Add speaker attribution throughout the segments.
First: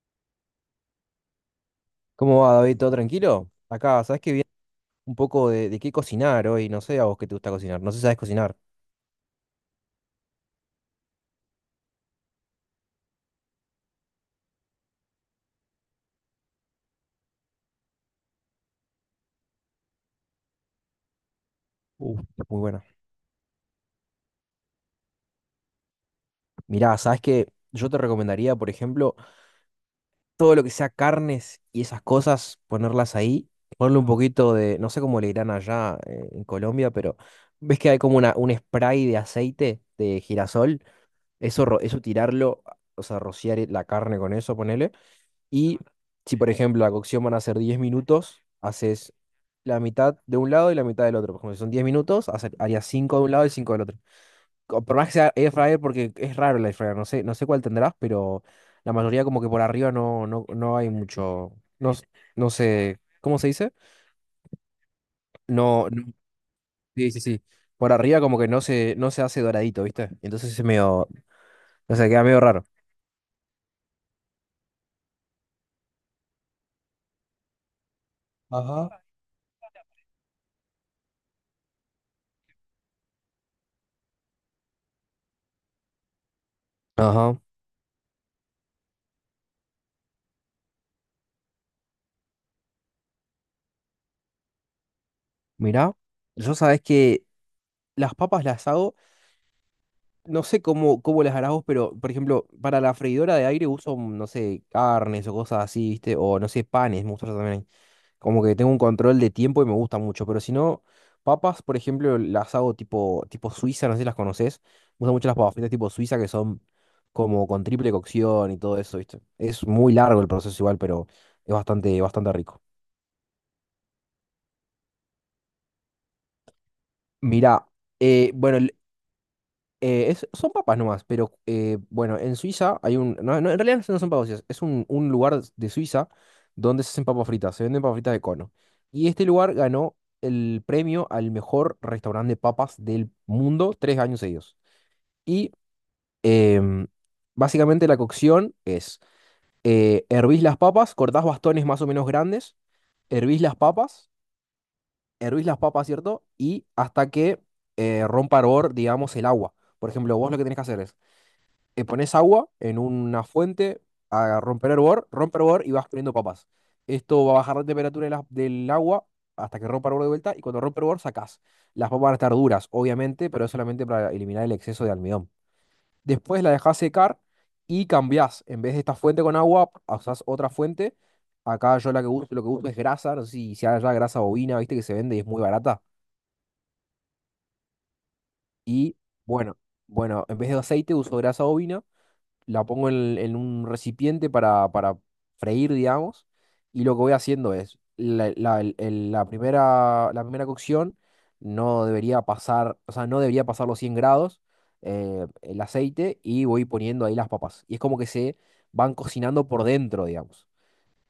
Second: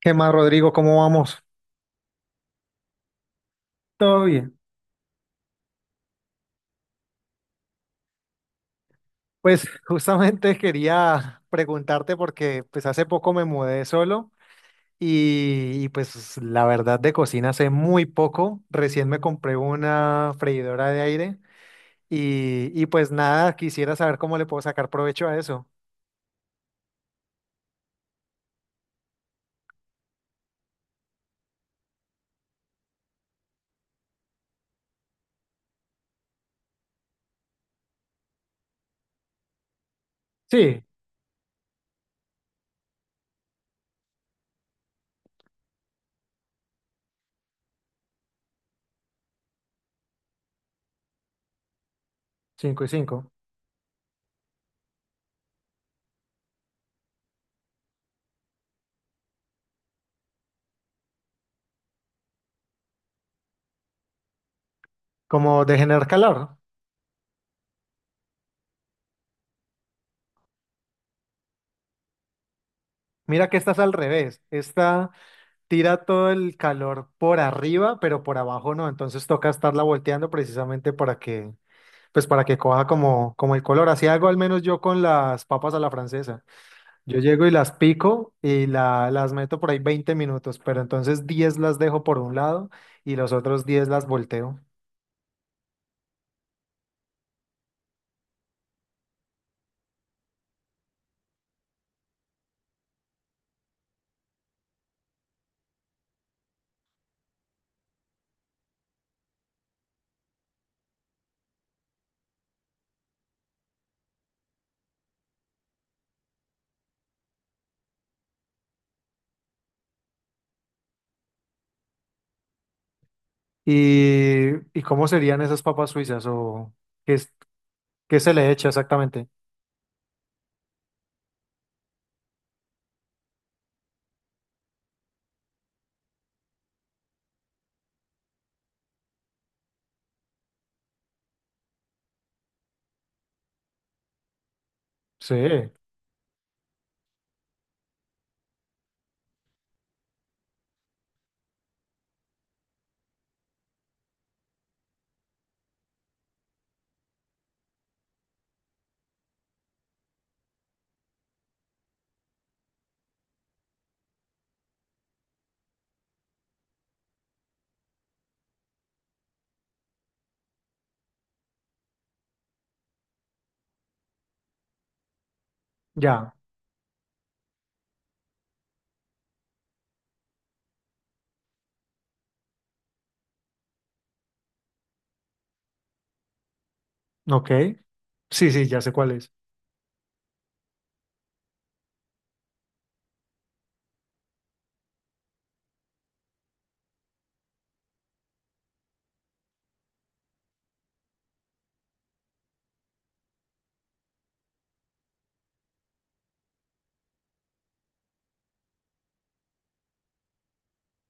Speaker 1: ¿Qué más, Rodrigo? ¿Cómo vamos?
Speaker 2: ¿Cómo va, David? ¿Todo tranquilo? Acá, ¿sabes
Speaker 1: Todo
Speaker 2: qué viene
Speaker 1: bien.
Speaker 2: un poco de qué cocinar hoy? No sé a vos qué te gusta cocinar. No sé si sabes cocinar.
Speaker 1: Pues justamente quería preguntarte porque pues hace poco me mudé solo y, pues la verdad de cocina sé muy poco. Recién me compré una freidora de aire
Speaker 2: Uf, muy
Speaker 1: y,
Speaker 2: buena.
Speaker 1: y pues nada, quisiera saber cómo le puedo sacar provecho a eso.
Speaker 2: Mirá, ¿sabes qué? Yo te recomendaría, por ejemplo, todo lo que sea carnes y esas cosas, ponerlas ahí, ponerle un poquito de, no sé cómo le dirán allá en Colombia, pero ves que hay como una, un spray de aceite de girasol.
Speaker 1: Sí,
Speaker 2: Eso, eso tirarlo, o sea, rociar la carne con eso, ponele. Y si, por ejemplo, la cocción van a ser 10 minutos, haces la mitad de un lado y la mitad del otro. Por ejemplo, si son 10 minutos,
Speaker 1: 5
Speaker 2: harías
Speaker 1: y
Speaker 2: 5 de un
Speaker 1: cinco.
Speaker 2: lado y 5 del otro. Por más que sea air fryer, porque es raro el air fryer, no sé, no sé cuál tendrás, pero la mayoría como que por arriba no hay mucho, no, no sé, ¿cómo se dice?
Speaker 1: Como de
Speaker 2: No,
Speaker 1: generar
Speaker 2: no-
Speaker 1: calor.
Speaker 2: sí, sí, sí. Por arriba como que no se hace doradito, ¿viste? Entonces es medio, o sea, queda medio raro.
Speaker 1: Mira que esta es al revés. Esta tira todo el calor por arriba, pero por abajo no.
Speaker 2: Ajá.
Speaker 1: Entonces toca estarla volteando precisamente para que Pues para que coja como el color. Así hago al menos yo con las papas a la francesa. Yo
Speaker 2: Ajá,
Speaker 1: llego y las pico y las meto por ahí 20 minutos, pero entonces 10 las dejo por un lado y los otros 10 las volteo.
Speaker 2: mirá, yo sabes que las papas las hago. No sé cómo, cómo las harás vos, pero por ejemplo, para la freidora de aire uso, no sé, carnes o cosas así, ¿viste? O no sé, panes, me gusta hacer también. Como que tengo un control de tiempo y me gusta mucho. Pero si no, papas, por ejemplo, las hago tipo suiza, no sé si las conoces. Me gustan mucho las papas fritas tipo suiza que son como con triple cocción y todo eso, ¿viste? Es muy largo el proceso igual, pero es bastante, bastante rico.
Speaker 1: ¿Y, y cómo serían esas papas suizas o qué, es-
Speaker 2: Mira,
Speaker 1: qué se le
Speaker 2: bueno,
Speaker 1: echa exactamente?
Speaker 2: Son papas nomás, pero bueno, en Suiza hay un... No, no, en realidad no son papas fritas, es un lugar de Suiza donde se hacen papas fritas, se venden papas fritas de cono. Y este lugar ganó el premio al mejor restaurante de papas del mundo tres años seguidos. Y
Speaker 1: Sí,
Speaker 2: em, básicamente la cocción es, hervís las papas, cortás bastones más o menos grandes, hervís las papas, hervís las papas, ¿cierto? Y hasta que rompa hervor, digamos, el agua. Por ejemplo, vos lo que tenés que hacer es pones agua en una fuente a romper hervor, rompe hervor y vas poniendo papas. Esto va a bajar la temperatura de del agua hasta que rompa hervor de vuelta y cuando rompe hervor sacás. Las papas van a estar duras, obviamente, pero es solamente para eliminar el exceso de almidón.
Speaker 1: ya,
Speaker 2: Después la dejás secar y cambiás. En vez de esta fuente con agua, usás otra fuente. Acá yo la que uso, lo que uso es grasa, no sé si haya grasa bovina, viste que se vende y es muy barata.
Speaker 1: ok. Sí, sí, ya sé
Speaker 2: Y
Speaker 1: cuál es.
Speaker 2: bueno, bueno, en vez de aceite uso grasa bovina, la pongo en un recipiente para freír, digamos, y lo que voy haciendo es, la primera cocción no debería pasar, o sea, no debería pasar los 100 grados el aceite y voy poniendo ahí las papas. Y es como que se van cocinando por dentro, digamos,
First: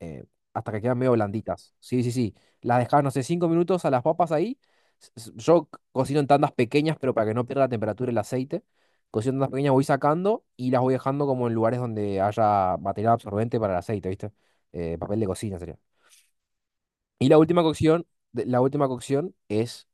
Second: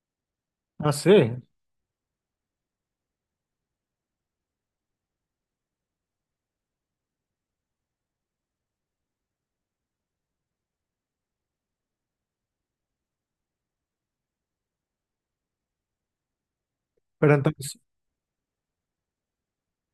Speaker 2: eh, hasta que
Speaker 1: Ah,
Speaker 2: quedan
Speaker 1: sí,
Speaker 2: medio blanditas. Sí, sí, sí. Las dejas, no sé, cinco minutos a las papas ahí. Yo cocino en tandas pequeñas, pero para que no pierda la temperatura y el aceite. Cocino en tandas pequeñas, voy sacando y las voy dejando como en lugares donde haya material absorbente para el aceite, ¿viste? Papel de cocina sería. Y
Speaker 1: pero
Speaker 2: la última
Speaker 1: entonces,
Speaker 2: cocción, la última cocción es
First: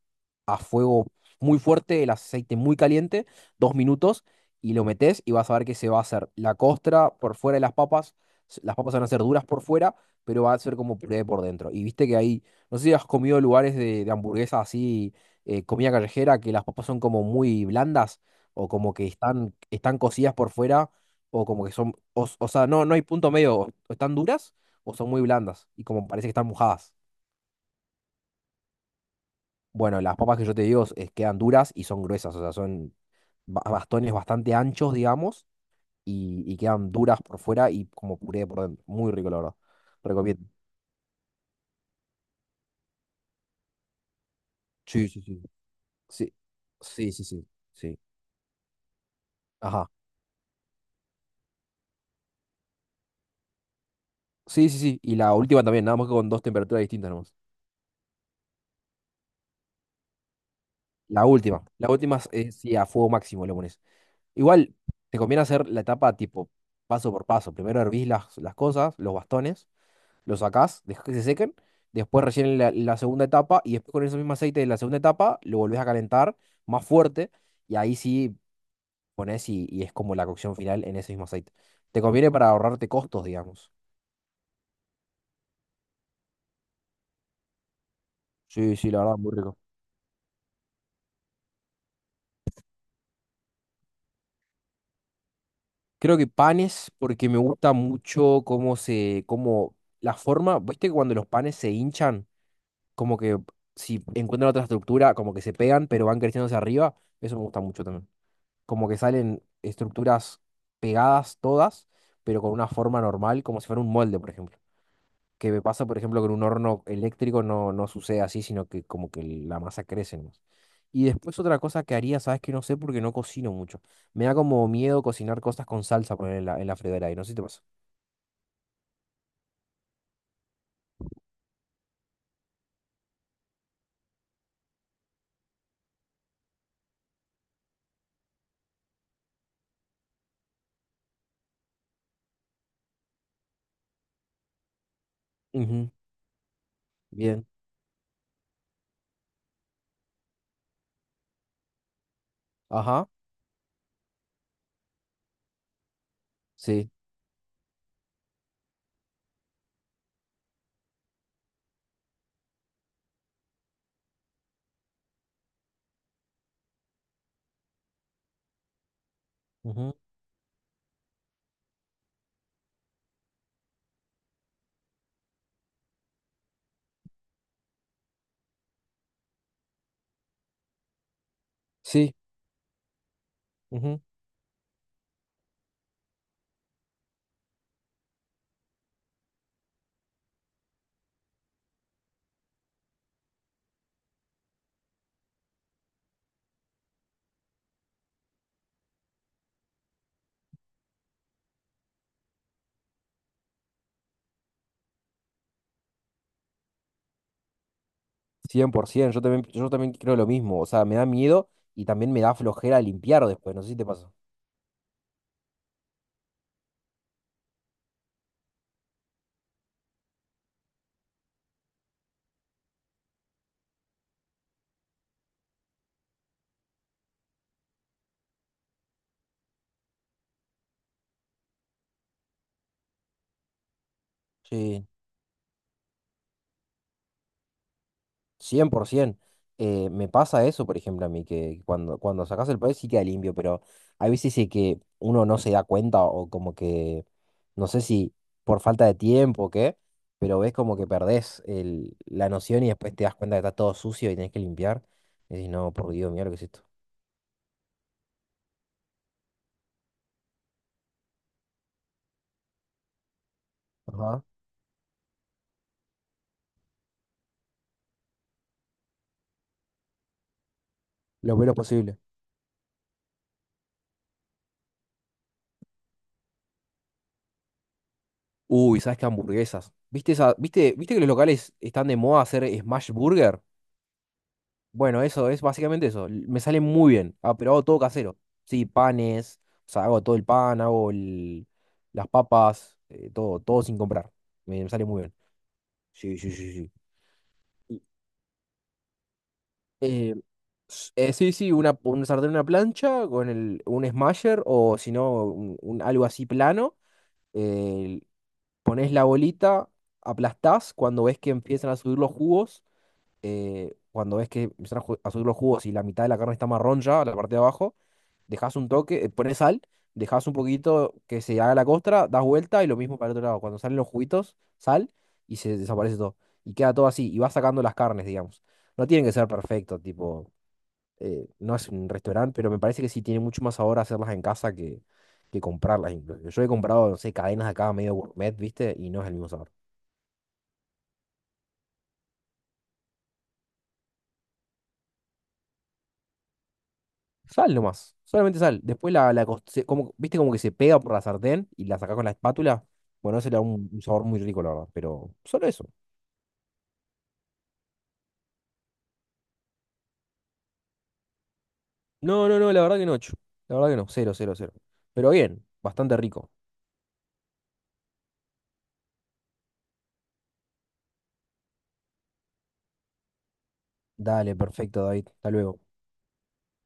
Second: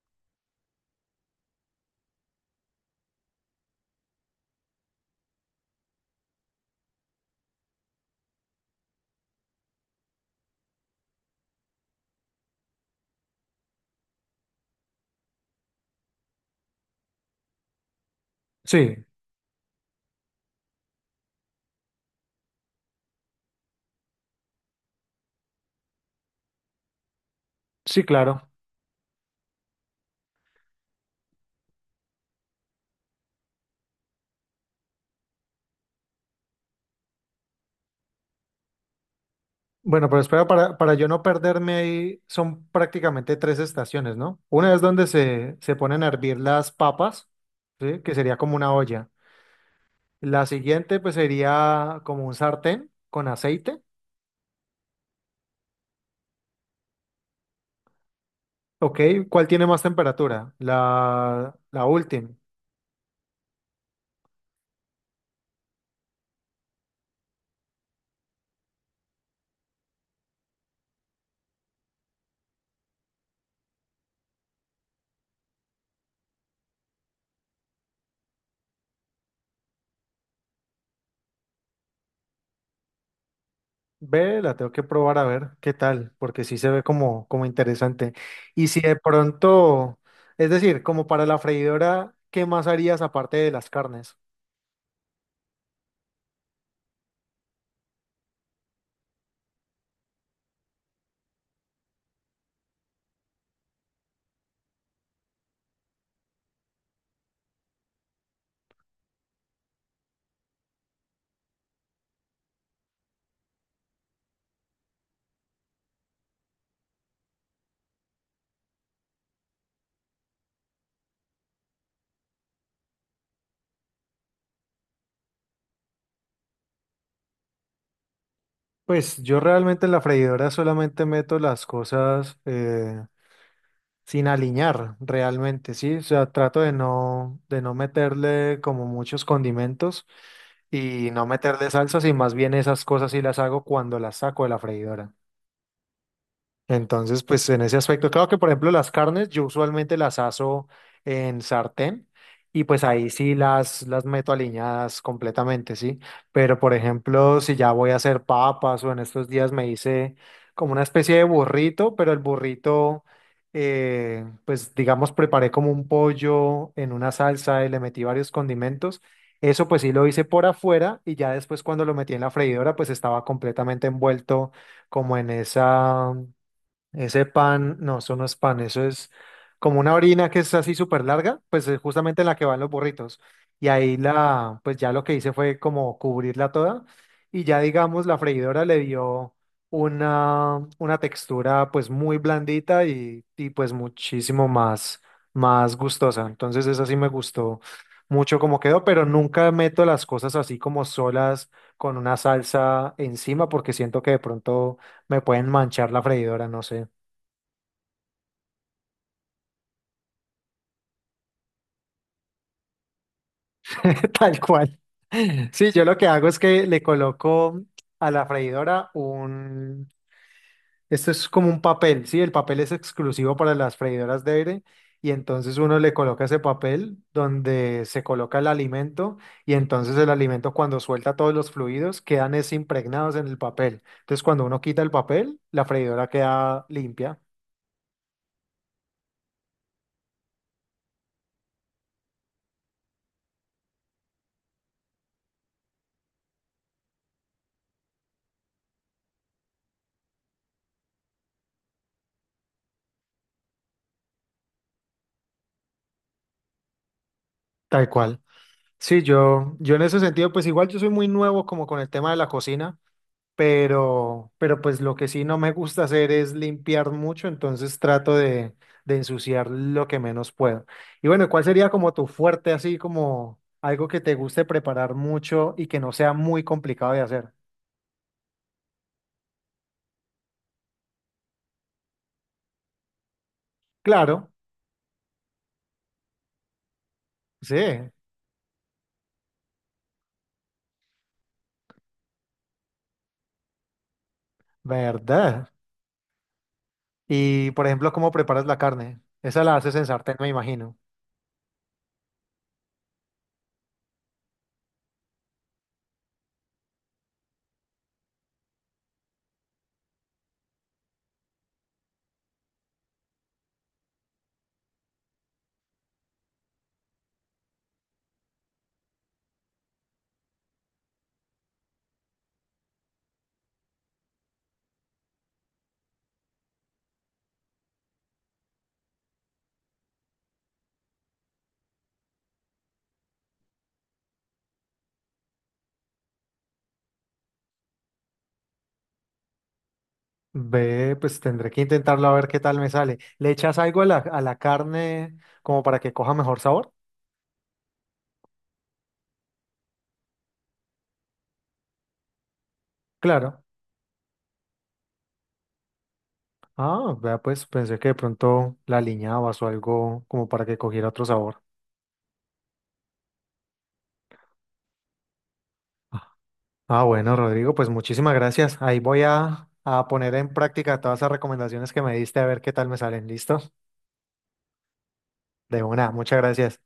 Speaker 2: a fuego muy fuerte, el aceite muy caliente, dos minutos, y lo metes y vas a ver que se va a hacer la costra por fuera de las papas. Las papas van a ser duras por fuera, pero va a ser como puré por dentro. Y viste que ahí, no sé si has comido lugares de hamburguesas así, comida callejera, que las papas son como muy blandas, o como
Speaker 1: sí,
Speaker 2: que están, están cocidas por fuera, o como que son, o sea, no, no hay punto medio, o están duras o son muy blandas, y como parece que están mojadas.
Speaker 1: sí, claro.
Speaker 2: Bueno, las papas que yo te digo quedan duras y son gruesas, o sea, son bastones bastante anchos, digamos, y quedan duras por fuera y como puré por dentro. Muy rico, la verdad.
Speaker 1: Bueno, pero
Speaker 2: Recomiendo.
Speaker 1: espera, para yo no perderme ahí, son prácticamente tres estaciones, ¿no? Una es donde
Speaker 2: Sí, sí, sí.
Speaker 1: se ponen a
Speaker 2: Sí,
Speaker 1: hervir las
Speaker 2: sí, sí,
Speaker 1: papas,
Speaker 2: sí. Sí.
Speaker 1: ¿sí? Que sería como una olla.
Speaker 2: Ajá.
Speaker 1: La siguiente, pues sería como un sartén con aceite,
Speaker 2: Sí, sí, sí. Y la última también, nada más que con dos temperaturas distintas nomás.
Speaker 1: ¿ok? ¿Cuál tiene más temperatura?
Speaker 2: La
Speaker 1: La,
Speaker 2: última.
Speaker 1: la
Speaker 2: La última
Speaker 1: última.
Speaker 2: es sí, a fuego máximo le pones. Igual, te conviene hacer la etapa tipo paso por paso. Primero hervís las cosas, los bastones. Lo sacás, dejas que se sequen, después recién la segunda etapa y después con ese mismo aceite de la segunda etapa lo volvés a calentar más fuerte y ahí sí pones y es como la cocción final en ese mismo aceite. Te conviene para ahorrarte costos, digamos.
Speaker 1: Ve, la tengo que probar a ver qué tal, porque sí se ve como interesante. Y
Speaker 2: Sí,
Speaker 1: si
Speaker 2: sí,
Speaker 1: de
Speaker 2: la verdad, muy rico.
Speaker 1: pronto, es decir, como para la freidora, ¿qué más harías aparte de las carnes?
Speaker 2: Creo que panes, porque me gusta mucho cómo se, cómo la forma, viste que cuando los panes se hinchan, como que si encuentran otra estructura, como que se pegan, pero van creciendo hacia arriba, eso me gusta mucho también. Como que salen estructuras pegadas todas, pero con una forma normal, como si fuera un molde, por ejemplo. Que me pasa, por ejemplo, con un horno eléctrico no, no sucede así, sino que como que la masa crece nomás. Y después otra cosa que haría, sabes que no sé porque no cocino mucho. Me da como miedo cocinar cosas con salsa poner en la freidora y no sé si te pasa.
Speaker 1: Pues yo realmente en la freidora solamente meto las cosas sin aliñar realmente, ¿sí? O sea, trato de no meterle como muchos condimentos y no meterle salsas y más bien esas cosas sí las hago cuando las saco de la freidora.
Speaker 2: Ujú.
Speaker 1: Entonces,
Speaker 2: Bien.
Speaker 1: pues en ese aspecto, claro que por ejemplo las carnes, yo usualmente las aso en sartén y pues
Speaker 2: Ajá.
Speaker 1: ahí sí las meto aliñadas completamente, ¿sí? Pero por
Speaker 2: Sí.
Speaker 1: ejemplo, si ya voy a hacer papas o en estos días me hice como una especie de burrito, pero el burrito, pues digamos, preparé como un pollo en una salsa y le metí varios condimentos. Eso pues sí
Speaker 2: Ujú.
Speaker 1: lo hice por afuera y ya después cuando lo metí en la freidora, pues estaba completamente envuelto como en esa ese pan, no, eso no es pan, eso es como una orina que es así súper larga, pues es
Speaker 2: Sí.
Speaker 1: justamente en la que van los burritos. Y ahí
Speaker 2: Ujú.
Speaker 1: pues ya lo que hice fue como cubrirla toda y ya digamos la freidora le dio una textura pues muy blandita y pues muchísimo más gustosa. Entonces esa sí me gustó mucho como quedó, pero nunca meto las cosas así como solas con una salsa encima porque siento que de pronto me pueden manchar la freidora, no sé.
Speaker 2: 100%. Yo también creo lo mismo. O sea, me da miedo y también me da flojera limpiar después. No sé si te pasa.
Speaker 1: Tal cual. Sí, yo lo que hago es que le coloco a la freidora. Esto es como un papel, ¿sí? El papel es exclusivo para las freidoras de aire y entonces uno le coloca ese papel donde se coloca el alimento y entonces el alimento cuando suelta todos los fluidos quedan es impregnados en el papel. Entonces cuando uno quita
Speaker 2: Sí.
Speaker 1: el papel, la freidora queda limpia.
Speaker 2: 100%. Me pasa eso, por ejemplo, a mí, que cuando, cuando sacas el país sí queda limpio, pero hay veces de que uno no se da cuenta o como que, no sé si por falta de tiempo o qué, pero ves como que perdés la noción y después te das cuenta que está todo sucio y tenés que limpiar. Y decís, no, por Dios, mira lo que es esto.
Speaker 1: Tal cual. Sí, yo en ese sentido, pues igual yo soy muy nuevo como con el tema de la cocina.
Speaker 2: Ajá.
Speaker 1: Pero pues lo que sí no me gusta hacer es limpiar mucho, entonces trato de ensuciar lo que menos puedo. Y bueno,
Speaker 2: Lo
Speaker 1: ¿cuál
Speaker 2: menos
Speaker 1: sería como
Speaker 2: posible.
Speaker 1: tu fuerte, así como algo que te guste preparar mucho y que no sea muy complicado de hacer?
Speaker 2: Uy, ¿sabes qué hamburguesas? ¿Viste esa, viste, viste que los locales están de moda hacer smash burger?
Speaker 1: Claro,
Speaker 2: Bueno, eso es básicamente eso. Me sale muy bien. Ah, pero
Speaker 1: sí,
Speaker 2: hago todo casero. Sí, panes, o sea, hago todo el pan, hago las papas, todo, todo sin comprar. Me sale muy bien.
Speaker 1: verdad.
Speaker 2: Sí, sí, sí, sí.
Speaker 1: Y por
Speaker 2: Y,
Speaker 1: ejemplo, ¿cómo preparas la carne? Esa la haces en
Speaker 2: eh,
Speaker 1: sartén, me imagino.
Speaker 2: sí, sí, una, un sartén, una plancha con el, un smasher o si no, algo así plano. eh, pones la bolita, aplastás cuando ves que empiezan a subir los jugos. Cuando ves que empiezan a a subir los jugos y la mitad de la carne está marrón ya, la parte de abajo dejas un toque, pones sal, dejas un poquito que se haga la costra, das vuelta y lo mismo para el otro lado. Cuando salen los juguitos, sal y se desaparece todo. Y queda todo así, y vas sacando las carnes, digamos. No tienen que ser perfecto, tipo, no es un restaurante, pero me parece que sí tiene mucho más sabor hacerlas en casa que comprarlas. Incluso. Yo he comprado, no sé, cadenas acá medio gourmet, ¿viste? Y no es el mismo sabor.
Speaker 1: Ve, pues tendré que intentarlo a ver qué tal me sale. ¿Le echas algo a la carne como para que coja mejor sabor?
Speaker 2: Sal nomás, solamente sal. Después la, como, ¿viste como que se pega por la sartén y la sacás con la espátula? Bueno, ese le da
Speaker 1: Claro.
Speaker 2: un sabor muy rico, la verdad, pero solo eso.
Speaker 1: Ah, vea, pues pensé que de pronto la aliñabas o algo como para que cogiera otro sabor.
Speaker 2: No, no, no, la verdad que no, chu. La verdad que no, cero, cero, cero. Pero bien, bastante
Speaker 1: Ah,
Speaker 2: rico.
Speaker 1: ah, bueno, Rodrigo, pues muchísimas gracias. Ahí voy a poner en práctica todas esas recomendaciones que me diste a ver qué tal me salen. ¿Listo?
Speaker 2: Dale, perfecto, David. Hasta luego.
Speaker 1: De una, muchas gracias.